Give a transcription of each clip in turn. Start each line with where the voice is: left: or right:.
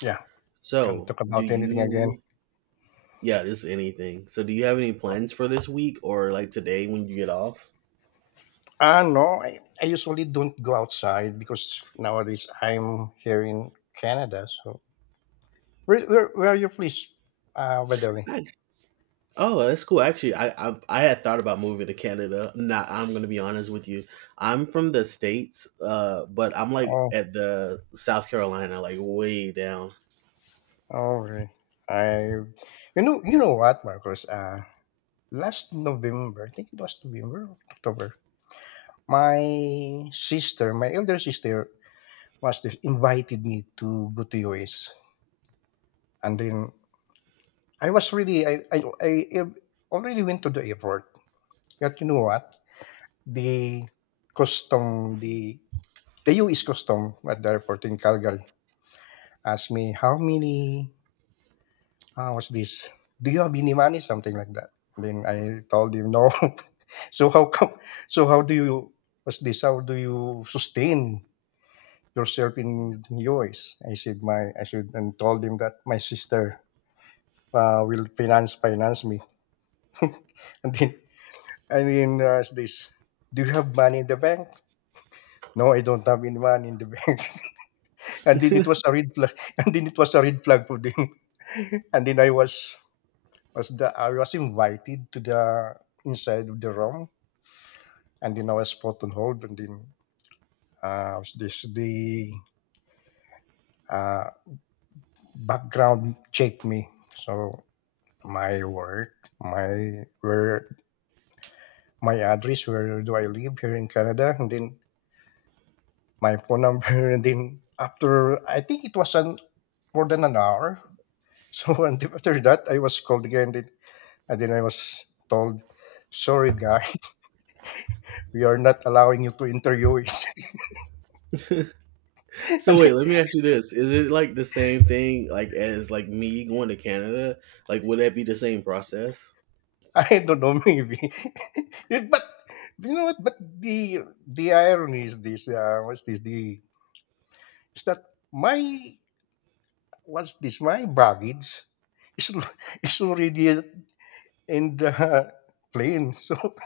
left: Yeah, can
right: So,
left: talk
right: do
left: about anything again.
right: you, yeah, just anything. So, do you have any plans for this week or like today when you get off?
left: No, I usually don't go outside because nowadays I'm here in Canada. So where are you, please? By the way.
right: Nice. Oh, that's cool. Actually, I had thought about moving to Canada. Not, I'm gonna be honest with you. I'm from the states, but I'm like
left: Oh,
right: at the South Carolina, like way down.
left: okay. I, you know what, Marcos? Last November, I think it was November, October. My sister, my elder sister, invited me to go to US, and then I was really, I already went to the airport. But you know what? the the U.S. custom at the airport in Calgary asked me how many was this? Do you have any money? Something like that. And then I told him no. So how come? So how do you was this? How do you sustain yourself in U.S.? I said and told him that my sister will finance me. and then and then uh, this, do you have money in the bank? No, I don't have any money in the bank. And then it was a red flag. And then it was a red flag for them. and then I was the I was invited to the inside of the room. And then I was put on hold. And then was this the uh, background checked me. So my work, my where my address, where do I live here in Canada, and then my phone number. And then after, I think, it was an more than an hour. So and After that, I was called again. Then I was told, sorry, guy, we are not allowing you to interview us.
right: So
left: and
right: wait, let me ask you this: Is it like the same thing, like as like me going to Canada? Like, would that be the same process?
left: I don't know, maybe. But you know what? But the irony is this. What's this? The Is that my — what's this? my baggage is al- is already in the plane. So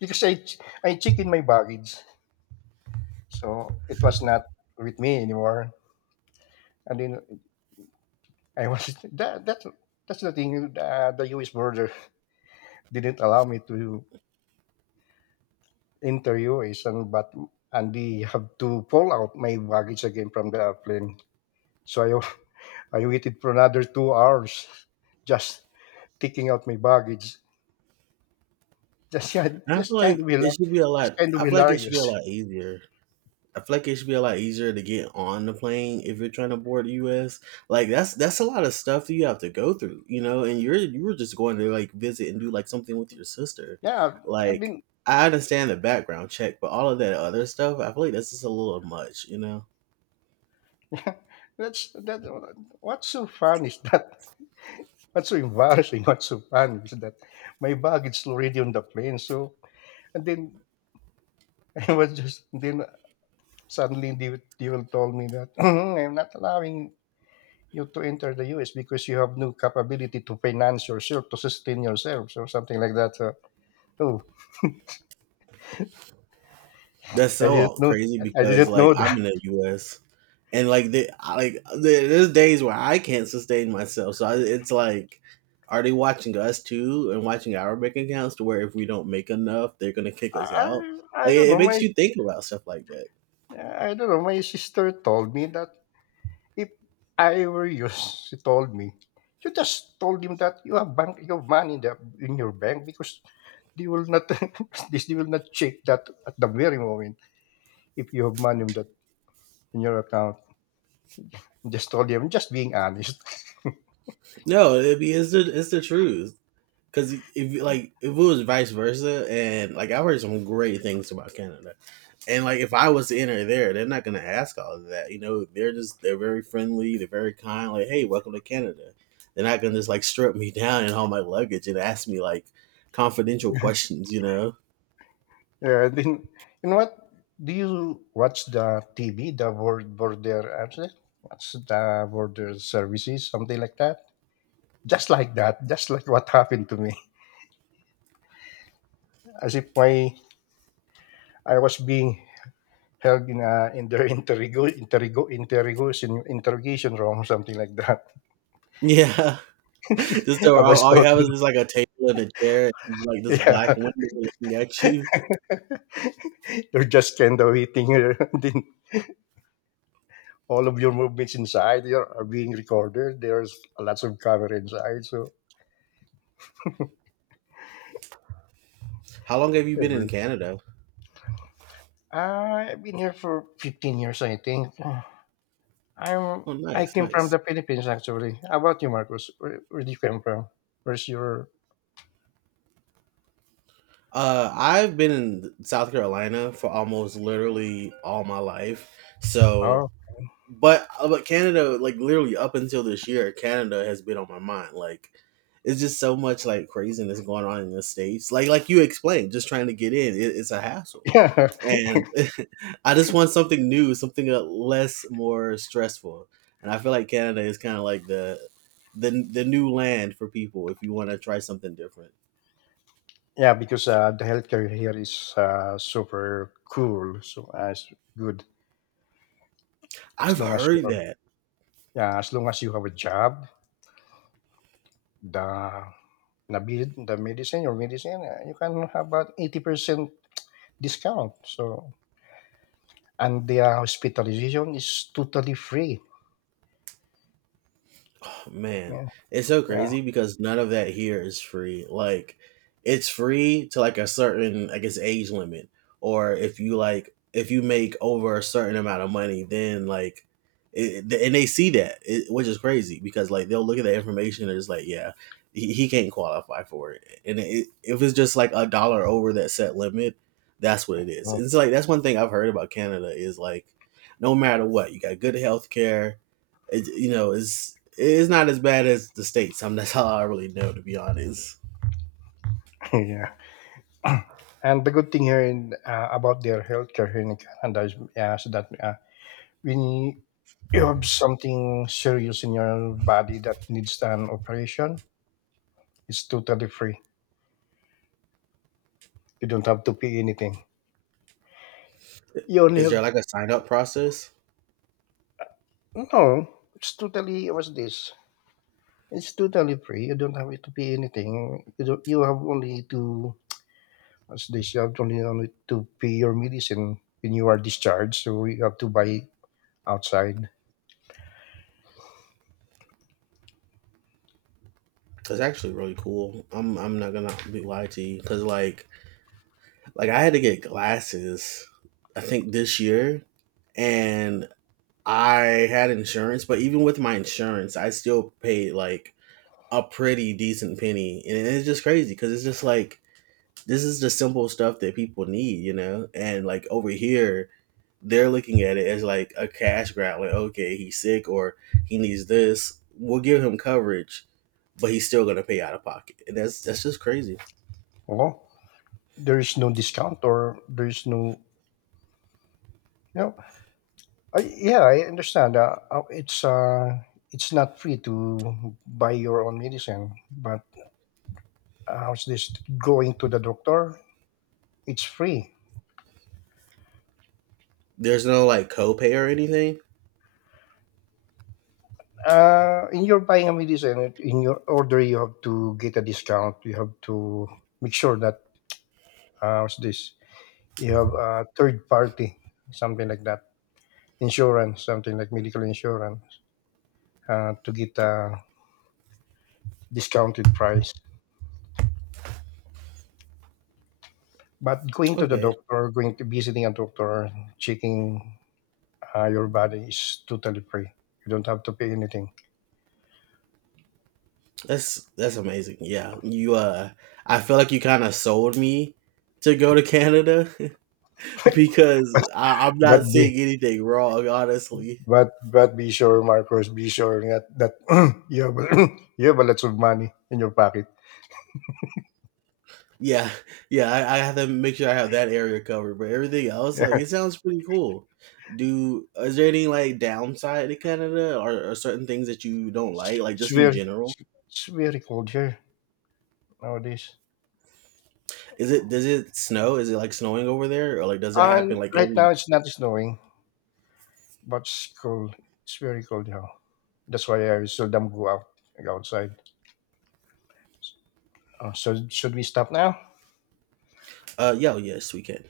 left: because I check in my baggage, so it was not with me anymore. And then I was that's the thing. The U.S. border didn't allow me to enter UASN, but Andy have to pull out my baggage again from the airplane. So I, I waited for another 2 hours, just taking out my baggage. Just yeah,
right: And I feel like it should be a
left: just
right: lot.
left: kind
right: I
left: of
right: feel like it should be
left: hilarious.
right: a lot easier. I feel like it should be a lot easier to get on the plane if you're trying to board the U.S. Like that's a lot of stuff that you have to go through, you know. And you were just going to like visit and do like something with your sister.
left: Yeah, I
right: Like
left: mean,
right: I understand the background check, but all of that other stuff, I feel like that's just a little much, you know.
left: yeah, that's that. What's so fun is that? What's so embarrassing? What's so fun is that my baggage already on the plane. So and then I was just then Suddenly, they will told me that I'm not allowing you to enter the U.S. because you have no capability to finance yourself, to sustain yourself, or something like that. So, oh,
right: That's
left: I
right: so
left: didn't know.
right: crazy
left: I
right: because
left: didn't
right: like
left: know
right: I'm
left: that.
right: in the U.S. and like there's days where I can't sustain myself. So I, it's like, are they watching us too and watching our bank accounts to where if we don't make enough, they're gonna kick us out?
left: I
right: Like
left: don't
right: it
left: know. My
right: makes you think about stuff like that.
left: I don't know. My sister told me that if I were you, she told me. You just told him that you have money in, in your bank, because they will not this they will not check that at the very moment if you have money in that in your account. Just told him, just being honest.
right: No, it's the truth. Cause if like if it was vice versa, and like I've heard some great things about Canada, and like if I was to enter there, they're not gonna ask all of that. You know, they're very friendly, they're very kind. Like, hey, welcome to Canada. They're not gonna just like strip me down and all my luggage and ask me like confidential questions. You know?
left: Yeah, then you know what? Do you watch the TV, border, actually? What's the border services, something like that? Just like that, just like what happened to me, as if my I was being held in a in the interrego, interrego, interrogation interrogation room, something like that.
right: Yeah. Just so
left: I was
right: all you
left: told,
right: have is just like a table and a chair, and, like this
left: yeah,
right: black window looking at you.
left: they're just kind of waiting here. Then all of your movements inside are being recorded. There's lots of camera inside. So
right: How long have you been in Canada?
left: I've been here for 15 years, I think. I'm
right: Oh,
left: I
right: nice,
left: came from
right: nice.
left: the Philippines actually. How about you, Marcos? Where do you come from? Where's your
right: I've been in South Carolina for almost literally all my life. So,
left: oh
right: but Canada, like literally up until this year, Canada has been on my mind. Like, it's just so much like craziness going on in the states. Like you explained, just trying to get in, it, it's a hassle.
left: yeah.
right: And I just want something new, something less more stressful. And I feel like Canada is kind of like the new land for people if you want to try something different.
left: Yeah, because the healthcare here is super cool, so as good
right: I've
left: as long as you
right: heard
left: are,
right: that.
left: yeah, as long as you have a job, the the medicine, your medicine, you can have about 80% discount, so, and their hospitalization is totally free.
right: Man,
left: Yeah,
right: it's so
left: yeah,
right: crazy because none of that here is free. Like, it's free to like a certain, I guess, age limit, or if you like, if you make over a certain amount of money, then like, and they see that, it, which is crazy because like they'll look at the information and it's like, yeah, he can't qualify for it. And it, if it's just like a dollar over that set limit, that's what it is.
left: oh,
right: It's like that's one thing I've heard about Canada is like, no matter what, you got good health care you know, it's not as bad as the states. I mean, that's all I really know, to be honest.
left: yeah. And the good thing here in, about their healthcare here in Canada is, yeah, so that when you have something serious in your body that needs an operation, it's totally free. You don't have to pay anything. You only
right: Is there
left: have —
right: like a sign up process?
left: no. It's totally what's this? It's totally free. You don't have to pay anything. You don't, you have only to — as they should, only to pay your medicine when you are discharged, so you have to buy outside.
right: It's actually really cool. I'm not gonna be lie to you because like I had to get glasses. I think this year, and I had insurance, but even with my insurance, I still paid like a pretty decent penny, and it's just crazy because it's just like this is the simple stuff that people need, you know, and like over here they're looking at it as like a cash grab. Like, okay, he's sick or he needs this. We'll give him coverage, but he's still gonna pay out of pocket, and that's just crazy.
left: Well, there is no discount or there is no, you know, yeah, I understand. It's it's not free to buy your own medicine, but how's this, going to the doctor? It's free.
right: There's no like copay or anything.
left: In your buying a medicine, in your order, you have to get a discount. You have to make sure that how's this? you have a third party, something like that. Insurance, something like medical insurance, to get a discounted price. But going to the
right: Okay,
left: doctor, going to visiting a doctor, checking your body, is totally free. You don't have to pay anything.
right: that's amazing. Yeah, you. I feel like you kind of sold me to go to Canada because I'm
left: But
right: not
left: be
right: seeing anything wrong, honestly.
left: but be sure, Marcos, be sure that you have a- you have a lot of money in your pocket.
right: Yeah, yeah, I have to make sure I have that area covered, but everything else,
left: Yeah.
right: like, it sounds pretty cool. Do Is there any like downside to Canada, or certain things that you don't
left: It's,
right: like
left: it's
right: just in
left: very
right: general?
left: it's it's very cold here nowadays.
right: Is it does it snow? Is it like snowing over there, or like does it happen
left: And
right: like
left: right
right: every?
left: now it's not snowing, but it's cold. It's very cold now. That's why I still seldom go outside. So should we stop now?
right: Yeah, oh, yes, we can.